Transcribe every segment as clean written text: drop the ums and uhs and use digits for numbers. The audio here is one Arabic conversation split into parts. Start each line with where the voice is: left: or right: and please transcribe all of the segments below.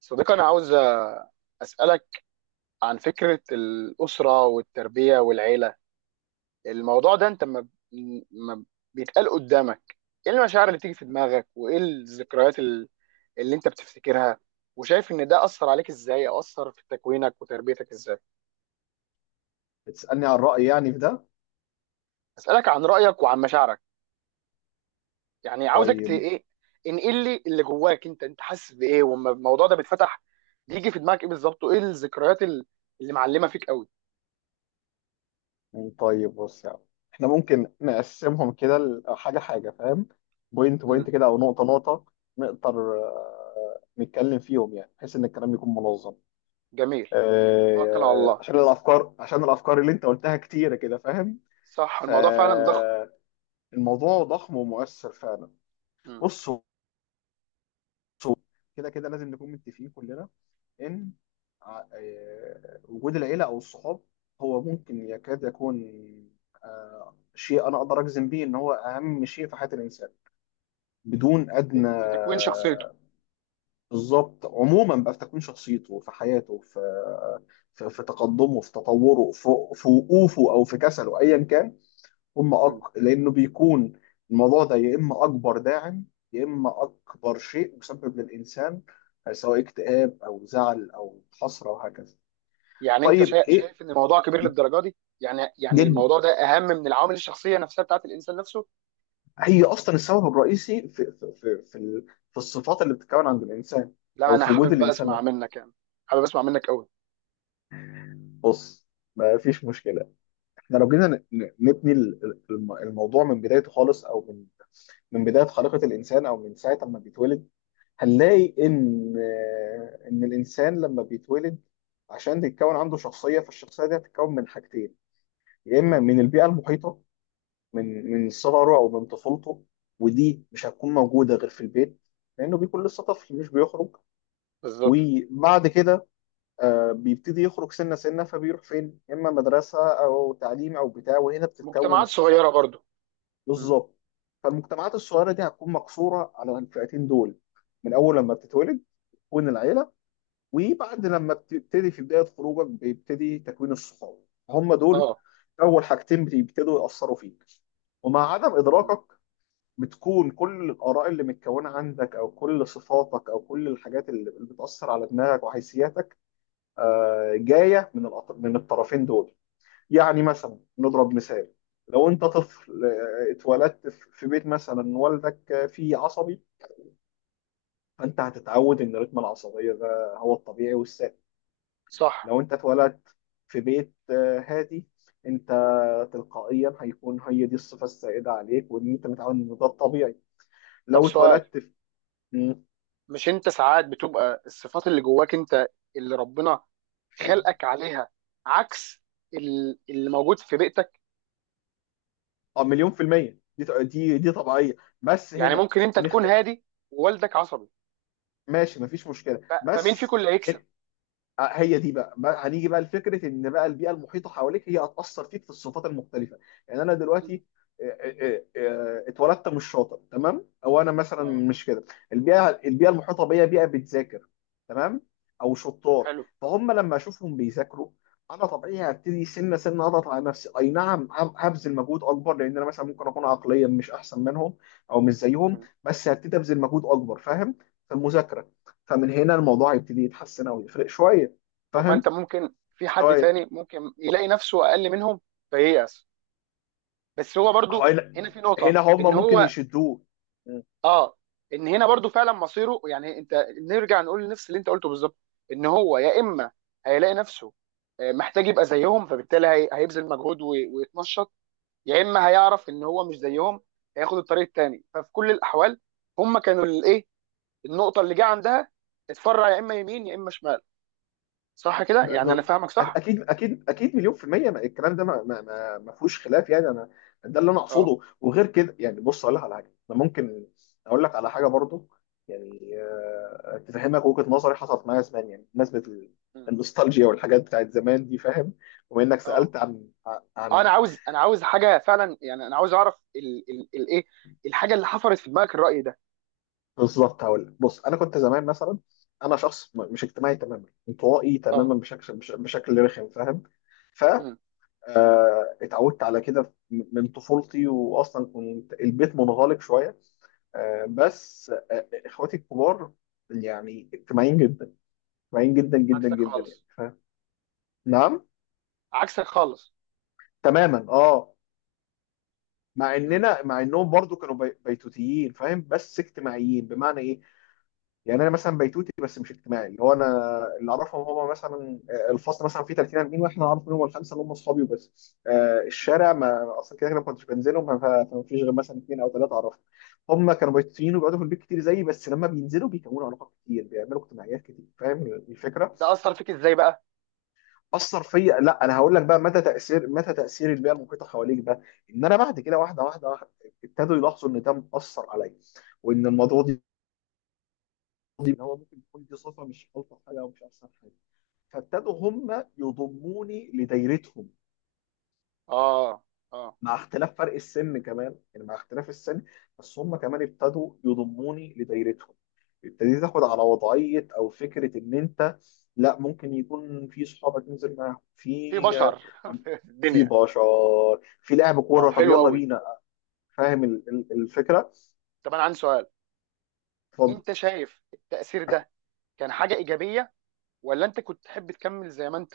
right: صديقي، أنا عاوز أسألك عن فكرة الأسرة والتربية والعيلة. الموضوع ده أنت ما بيتقال قدامك، إيه المشاعر اللي تيجي في دماغك وإيه الذكريات اللي أنت بتفتكرها، وشايف إن ده أثر عليك إزاي، أو أثر في تكوينك وتربيتك إزاي؟
left: بتسألني عن رأيي يعني في ده؟
right: أسألك عن رأيك وعن مشاعرك. يعني عاوزك
left: طيب.
right: إيه، انقل لي اللي جواك. أنت حاسس بإيه وما الموضوع ده بيتفتح، بيجي في دماغك إيه بالظبط، وإيه الذكريات اللي معلمة فيك قوي؟
left: طيب بص يعني احنا ممكن نقسمهم كده حاجة حاجة، فاهم؟ بوينت
right: امم.
left: بوينت كده أو نقطة نقطة، نقدر نتكلم فيهم يعني بحيث إن الكلام يكون منظم.
right: جميل، توكل على الله.
left: عشان الأفكار اللي أنت قلتها كتيرة كده، فاهم؟
right: صح، الموضوع فعلا ضخم.
left: فالموضوع ضخم ومؤثر فعلا.
right: مم.
left: بص، شو- كده كده لازم نكون متفقين كلنا ان وجود العيله او الصحاب هو ممكن يكاد يكون شيء انا اقدر اجزم بيه ان هو اهم شيء في حياه الانسان بدون
right: في
left: ادنى.
right: في تكوين شخصيته.
left: بالظبط، عموما بقى في تكوين شخصيته، في حياته، في تقدمه، في تطوره، في وقوفه او في كسله ايا كان.
right: مم.
left: لأنه بيكون الموضوع ده يا إما أكبر داعم، يا إما أكبر شيء مسبب للإنسان سواء اكتئاب أو زعل أو حسرة وهكذا.
right: يعني انت
left: طيب إيه،
right: شايف ان الموضوع كبير للدرجه دي؟ يعني
left: جدا،
right: الموضوع ده اهم من العوامل الشخصيه نفسها بتاعت الانسان نفسه؟
left: هي أصلا السبب الرئيسي في الصفات اللي بتتكون عند الإنسان،
right: لا،
left: أو
right: انا
left: في وجود
right: حابب بقى
left: الإنسان
right: اسمع
left: ده.
right: منك يعني، حابب اسمع منك قوي.
left: بص، ما فيش مشكلة. احنا لو جينا نبني الموضوع من بدايته خالص، أو من بداية خليقة الإنسان، أو من ساعة ما بيتولد هنلاقي إن الإنسان لما بيتولد، عشان تتكون عنده شخصية فالشخصية دي هتتكون من حاجتين. يا إما
right: مم.
left: من البيئة المحيطة من صغره أو من طفولته، ودي مش هتكون موجودة غير في البيت، لأنه بيكون لسه طفل مش بيخرج.
right: بالظبط.
left: وبعد كده، بيبتدي يخرج سنة سنة، فبيروح فين؟ يا إما مدرسة أو تعليم أو بتاع، وهنا بتتكون
right: مجتمعات
left: الصحاب.
right: صغيره برضو. مم.
left: بالظبط. فالمجتمعات الصغيره دي هتكون مقصوره على الفئتين دول، من اول لما بتتولد تكون العيله، وبعد لما بتبتدي في بدايه خروجك بيبتدي تكوين الصحاب. هم دول
right: اه.
left: اول حاجتين بيبتدوا ياثروا فيك، ومع عدم
right: مم.
left: ادراكك بتكون كل الاراء اللي متكونه عندك، او كل صفاتك، او كل الحاجات اللي بتاثر على دماغك وحيثياتك، جايه من الطرفين دول. يعني مثلا نضرب مثال، لو انت طفل اتولدت في بيت مثلا والدك فيه عصبي، فانت هتتعود ان رتم العصبيه ده هو الطبيعي والسائد.
right: صح.
left: لو انت اتولدت في بيت هادي، انت تلقائيا هيكون هي دي الصفه السائده عليك وان انت متعود ان ده الطبيعي.
right: طب
left: لو
right: سؤال،
left: اتولدت في. مم.
right: مش انت ساعات بتبقى الصفات اللي جواك انت، اللي ربنا خلقك عليها، عكس اللي موجود في بيئتك؟
left: اه، مليون في الميه، دي طبيعيه بس
right: يعني
left: هنا
right: ممكن انت تكون
left: هنخت،
right: هادي ووالدك عصبي،
left: ماشي مفيش مشكله
right: فمين فيكم
left: بس.
right: اللي هيكسب؟
left: هي دي بقى هنيجي بقى لفكره ان بقى البيئه المحيطه حواليك هي هتاثر فيك في الصفات المختلفه. يعني انا
right: مم.
left: دلوقتي اتولدت مش شاطر تمام، او انا مثلا
right: اه.
left: مش كده. البيئه المحيطه بيا بيئه بتذاكر، تمام، او شطار.
right: حلو.
left: فهم لما اشوفهم بيذاكروا، انا طبيعي هبتدي سنه سنه اضغط على نفسي، اي نعم هبذل مجهود اكبر، لان انا مثلا ممكن اكون عقليا مش احسن منهم او مش زيهم،
right: مم.
left: بس هبتدي ابذل مجهود اكبر، فاهم؟ في المذاكره، فمن هنا الموضوع هيبتدي يتحسن او يفرق شويه،
right: طب، ما انت
left: فاهم؟
right: ممكن في حد
left: شويه.
right: تاني ممكن يلاقي نفسه اقل منهم فييأس، بس هو
left: ما هو
right: برضو
left: هنا،
right: هنا في نقطة
left: هنا هم
right: ان
left: ممكن
right: هو
left: يشدوه. مم.
right: اه، ان هنا برضو فعلا مصيره. يعني انت نرجع نقول نفس اللي انت قلته بالظبط، ان هو يا اما هيلاقي نفسه محتاج يبقى زيهم، فبالتالي هيبذل مجهود ويتنشط، يا اما هيعرف ان هو مش زيهم هياخد الطريق التاني. ففي كل الاحوال هم كانوا الايه، النقطة اللي جه عندها اتفرع يا اما يمين يا اما شمال. صح كده؟
left: ب-
right: يعني انا
left: ب-
right: فاهمك صح؟
left: اكيد اكيد اكيد، مليون في الميه، الكلام ده ما فيهوش خلاف يعني. انا ده اللي انا
right: اه.
left: اقصده، وغير كده يعني، بص اقول لك على حاجه انا ممكن اقول لك على حاجه برضو. يعني تفهمك وجهه نظري، حصلت معايا زمان يعني بمناسبه
right: مم.
left: النوستالجيا والحاجات بتاعت زمان دي، فاهم؟ وانك
right: اه.
left: سالت عن عن
right: انا عاوز حاجه فعلا، يعني انا عاوز اعرف ال الايه، الحاجه اللي حفرت في دماغك الراي ده.
left: بالظبط. هقول لك. بص انا كنت زمان مثلا، انا شخص مش اجتماعي تماما، انطوائي
right: اه.
left: تماما بشكل رخم، فاهم؟ ف
right: مم.
left: آه، اتعودت على كده من طفولتي، واصلا كنت البيت منغلق شويه. بس اخواتي الكبار، يعني اجتماعيين جدا، اجتماعيين جدا جدا
right: عكسك
left: جدا يعني،
right: خالص.
left: فاهم؟ نعم،
right: عكسك خالص.
left: تماما، اه.
right: مم.
left: مع انهم برضو كانوا بيتوتيين، فاهم؟ بس اجتماعيين بمعنى ايه، يعني انا مثلا بيتوتي بس مش اجتماعي، اللي هو انا اللي اعرفهم هو مثلا، الفصل مثلا فيه 30 40، واحنا عارف منهم الخمسه اللي هم اصحابي وبس.
right: مم.
left: الشارع، ما اصلا كده كده ما كنتش بنزلهم، فما فيش غير مثلا اثنين او ثلاثه اعرفهم. هم كانوا بيتوتيين وبيقعدوا في البيت كتير زيي، بس لما بينزلوا بيكونوا علاقات كتير، بيعملوا اجتماعيات كتير، فاهم الفكره؟
right: ده اثر فيك ازاي بقى؟
left: اثر فيا؟ لا، انا هقول لك بقى متى تاثير البيئه المحيطه حواليك ده، ان انا بعد كده، واحده واحده واحدة ابتدوا يلاحظوا ان ده مأثر عليا، وان الموضوع ان هو ممكن يكون دي صفه مش الطف حاجه او مش احسن حاجه. فابتدوا هم يضموني لدايرتهم،
right: اه. اه.
left: مع اختلاف فرق السن كمان، يعني مع اختلاف السن، بس هم كمان ابتدوا يضموني لدايرتهم. ابتديت تاخد
right: مم.
left: على وضعية او فكرة ان انت لا، ممكن يكون في صحابك ننزل معاهم في،
right: في بشر في
left: في
right: الدنيا.
left: بشر، في لعب
right: اه،
left: كورة، طب
right: حلو
left: يلا
right: قوي.
left: بينا، فاهم الفكرة؟
right: طب انا عندي سؤال،
left: اتفضل.
right: انت شايف التاثير ده كان حاجه ايجابيه، ولا انت كنت تحب تكمل زي ما انت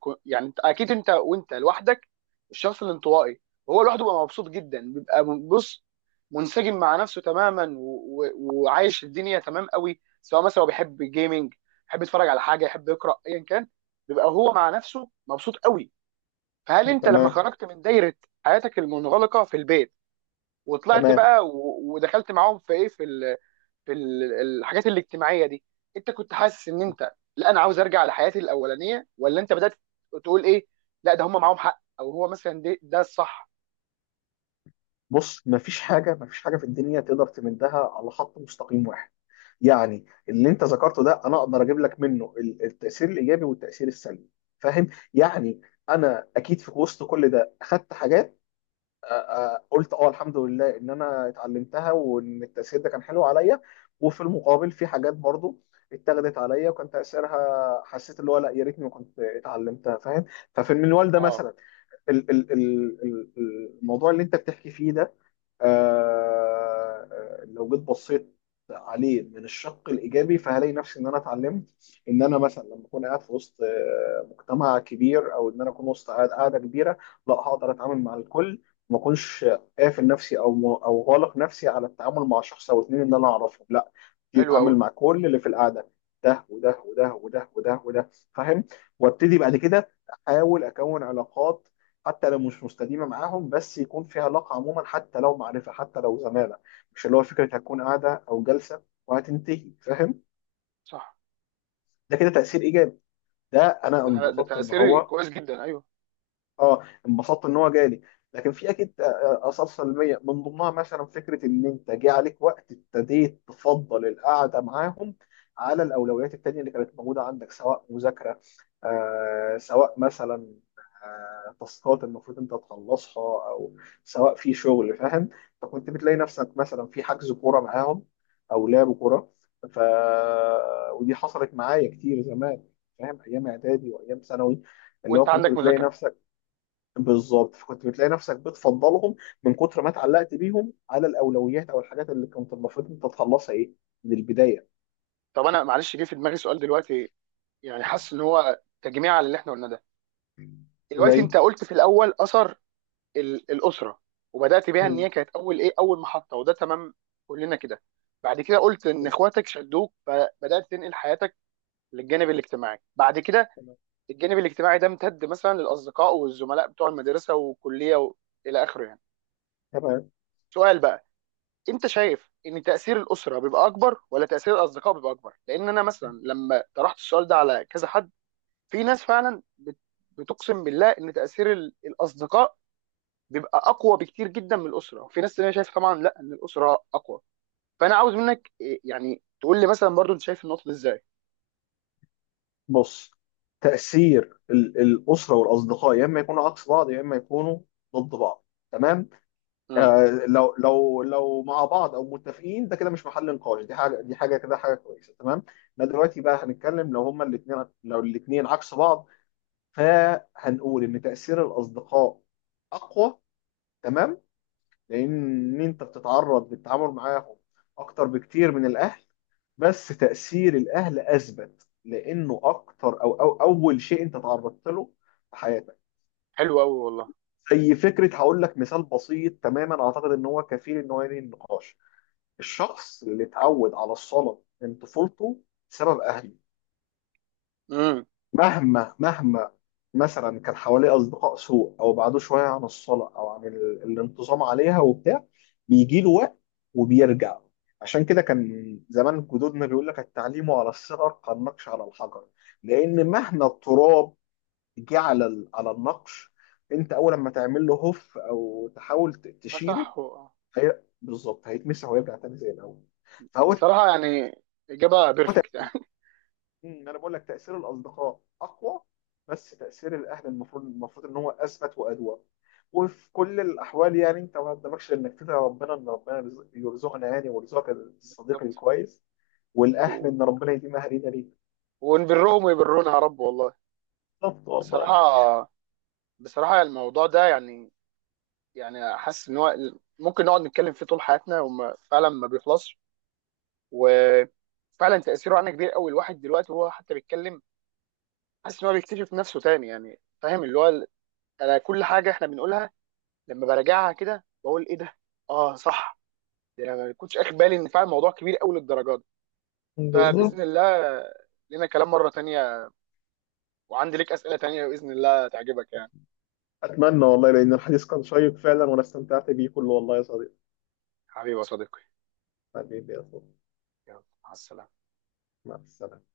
right: يعني؟ انت اكيد، انت وانت لوحدك الشخص الانطوائي هو لوحده بيبقى مبسوط جدا، بيبقى بص، منسجم مع نفسه تماما، وعايش الدنيا تمام قوي. سواء مثلا هو بيحب جيمنج، يحب يتفرج على حاجه، يحب يقرا، ايا كان، بيبقى هو مع نفسه مبسوط قوي. فهل انت لما
left: تمام،
right: خرجت من دايره حياتك المنغلقه في البيت وطلعت
left: تمام.
right: بقى ودخلت معاهم في ايه، في في الحاجات الاجتماعيه دي، انت كنت حاسس ان انت، لا انا عاوز ارجع لحياتي الاولانيه؟ ولا انت بدات تقول ايه، لا ده هم معاهم حق، او هو مثلا ده ده الصح؟
left: بص، مفيش حاجة، مفيش حاجة في الدنيا تقدر تمدها على خط مستقيم واحد. يعني اللي انت ذكرته ده انا اقدر اجيب لك منه التاثير الايجابي والتاثير السلبي، فاهم؟ يعني انا اكيد في وسط كل ده اخدت حاجات، آه، قلت اه، الحمد لله ان انا اتعلمتها وان التاثير ده كان حلو عليا. وفي المقابل في حاجات برضو اتاخدت عليا وكان تاثيرها، حسيت اللي هو لا، يا ريتني ما كنت اتعلمتها، فاهم؟ ففي المنوال ده
right: اه،
left: مثلا، ال- ال- ال- ال- الموضوع اللي انت بتحكي فيه ده، آه، لو جيت بصيت عليه من الشق الايجابي فهلاقي نفسي ان انا اتعلمت ان انا مثلا لما اكون قاعد في وسط مجتمع كبير، او ان انا اكون وسط قاعده كبيره، لا هقدر اتعامل مع الكل، ما اكونش قافل نفسي او غالق نفسي على التعامل مع شخص او اتنين ان انا اعرفهم، لا
right: حلو قوي.
left: تتعامل مع كل اللي في القعده، ده وده وده وده وده وده، فاهم؟ وابتدي بعد كده احاول اكون علاقات، حتى لو مش مستديمه معاهم، بس يكون في علاقه عموما، حتى لو معرفه، حتى لو زماله، مش اللي هو فكره هتكون قاعده او جلسه وهتنتهي، فاهم؟
right: صح.
left: ده كده تاثير ايجابي. ده انا
right: ده
left: انبسطت ان
right: تاثير
left: هو
right: كويس جدا ايوه.
left: اه انبسطت ان هو جالي. لكن في اكيد اثار سلبيه، من ضمنها مثلا فكره ان انت جه عليك وقت ابتديت تفضل القعده معاهم على الاولويات التانيه اللي كانت موجوده عندك، سواء مذاكره، سواء مثلا تاسكات المفروض انت تخلصها، او سواء في شغل، فاهم؟ فكنت بتلاقي نفسك مثلا في حجز كوره معاهم او لعب كوره، ف ودي حصلت معايا كتير زمان، فاهم؟ ايام اعدادي وايام ثانوي، اللي
right: وانت
left: هو كنت
right: عندك
left: بتلاقي
right: مذاكره.
left: نفسك، بالظبط، فكنت بتلاقي نفسك بتفضلهم من كتر ما اتعلقت بيهم على الاولويات او الحاجات اللي كنت المفروض انت تخلصها ايه، من البدايه.
right: طب انا معلش جه في دماغي سؤال دلوقتي، يعني حاسس ان هو تجميع على اللي احنا قلناه ده. دلوقتي
left: زي.
right: انت قلت في الاول، اثر الاسره، وبدات بيها ان
left: مم.
right: هي كانت اول ايه، اول محطه، وده تمام، كلنا كده. بعد كده قلت ان اخواتك شدوك، فبدات تنقل حياتك للجانب الاجتماعي بعد كده.
left: تمام.
right: الجانب الاجتماعي ده امتد مثلا للاصدقاء والزملاء بتوع المدرسه والكليه الى اخره يعني.
left: تمام.
right: سؤال بقى، انت شايف ان تاثير الاسره بيبقى اكبر، ولا تاثير الاصدقاء بيبقى اكبر؟ لان انا مثلا لما طرحت السؤال ده على كذا حد، في ناس فعلا بتقسم بالله ان تاثير الاصدقاء بيبقى اقوى بكتير جدا من الاسره، وفي ناس تانية شايفه طبعا لا، ان الاسره اقوى. فانا عاوز منك يعني تقول لي مثلا برضو انت شايف النقطه دي ازاي.
left: بص، تأثير الأسرة والأصدقاء يا إما يكونوا عكس بعض، يا إما يكونوا ضد بعض، تمام.
right: امم.
left: آه، لو مع بعض أو متفقين، ده كده مش محل نقاش، دي حاجة كده، حاجة كويسة، تمام. إحنا دلوقتي بقى هنتكلم لو الاتنين عكس بعض، فهنقول ان تأثير الاصدقاء اقوى، تمام، لان انت بتتعرض للتعامل معاهم اكتر بكتير من الاهل. بس تأثير الاهل اثبت لانه اكتر، أو اول شيء انت تعرضت له في حياتك.
right: حلو قوي والله.
left: زي فكره، هقول لك مثال بسيط تماما اعتقد ان هو كفيل ان هو ينهي النقاش. الشخص اللي اتعود على الصلاه من طفولته بسبب اهله،
right: امم.
left: مهما مثلا كان حواليه اصدقاء سوء او بعدوه شويه عن الصلاه، او عن الانتظام عليها وبتاع، بيجي له وقت وبيرجع. عشان كده كان زمان جدودنا بيقول لك، التعليم على الصغر كالنقش على الحجر. لان مهما التراب جه على النقش، انت اول ما تعمل له هف او تحاول
right: ما
left: تشيله،
right: صح.
left: هي بالظبط هيتمسح ويرجع تاني زي الاول. فهو.
right: بصراحة، يعني إجابة بيرفكت يعني.
left: مم، انا بقول لك تاثير الاصدقاء اقوى، بس تاثير الاهل، المفروض ان هو اثبت وادوى. وفي كل الاحوال يعني، انت ما قدامكش انك تدعي ربنا، ان ربنا يرزقنا يعني ويرزقك الصديق
right: بالظبط.
left: الكويس، والاهل
right: و...
left: ان ربنا يديم اهالينا ليك.
right: ونبرهم ويبرونا يا رب والله.
left: بالظبط،
right: بصراحة،
left: والله.
right: بصراحة الموضوع ده يعني، يعني حاسس إن هو ممكن نقعد نتكلم فيه طول حياتنا، وما فعلا ما بيخلصش. وفعلا تأثيره علينا كبير قوي. الواحد دلوقتي وهو حتى بيتكلم حاسس إن هو بيكتشف نفسه تاني يعني. فاهم، اللي هو أنا كل حاجة إحنا بنقولها لما براجعها كده بقول إيه ده؟ آه صح، ده أنا ما كنتش أخد بالي إن فعلا الموضوع كبير قوي للدرجة دي. فبإذن
left: بالظبط.
right: الله لنا كلام مرة تانية، وعندي ليك اسئله تانيه باذن الله تعجبك يعني.
left: اتمنى والله، لان الحديث كان شيق فعلا وانا استمتعت بيه كله، والله يا صديقي.
right: حبيبي يا صديقي.
left: حبيبي يا صديقي،
right: يلا، مع السلامه.
left: مع السلامه.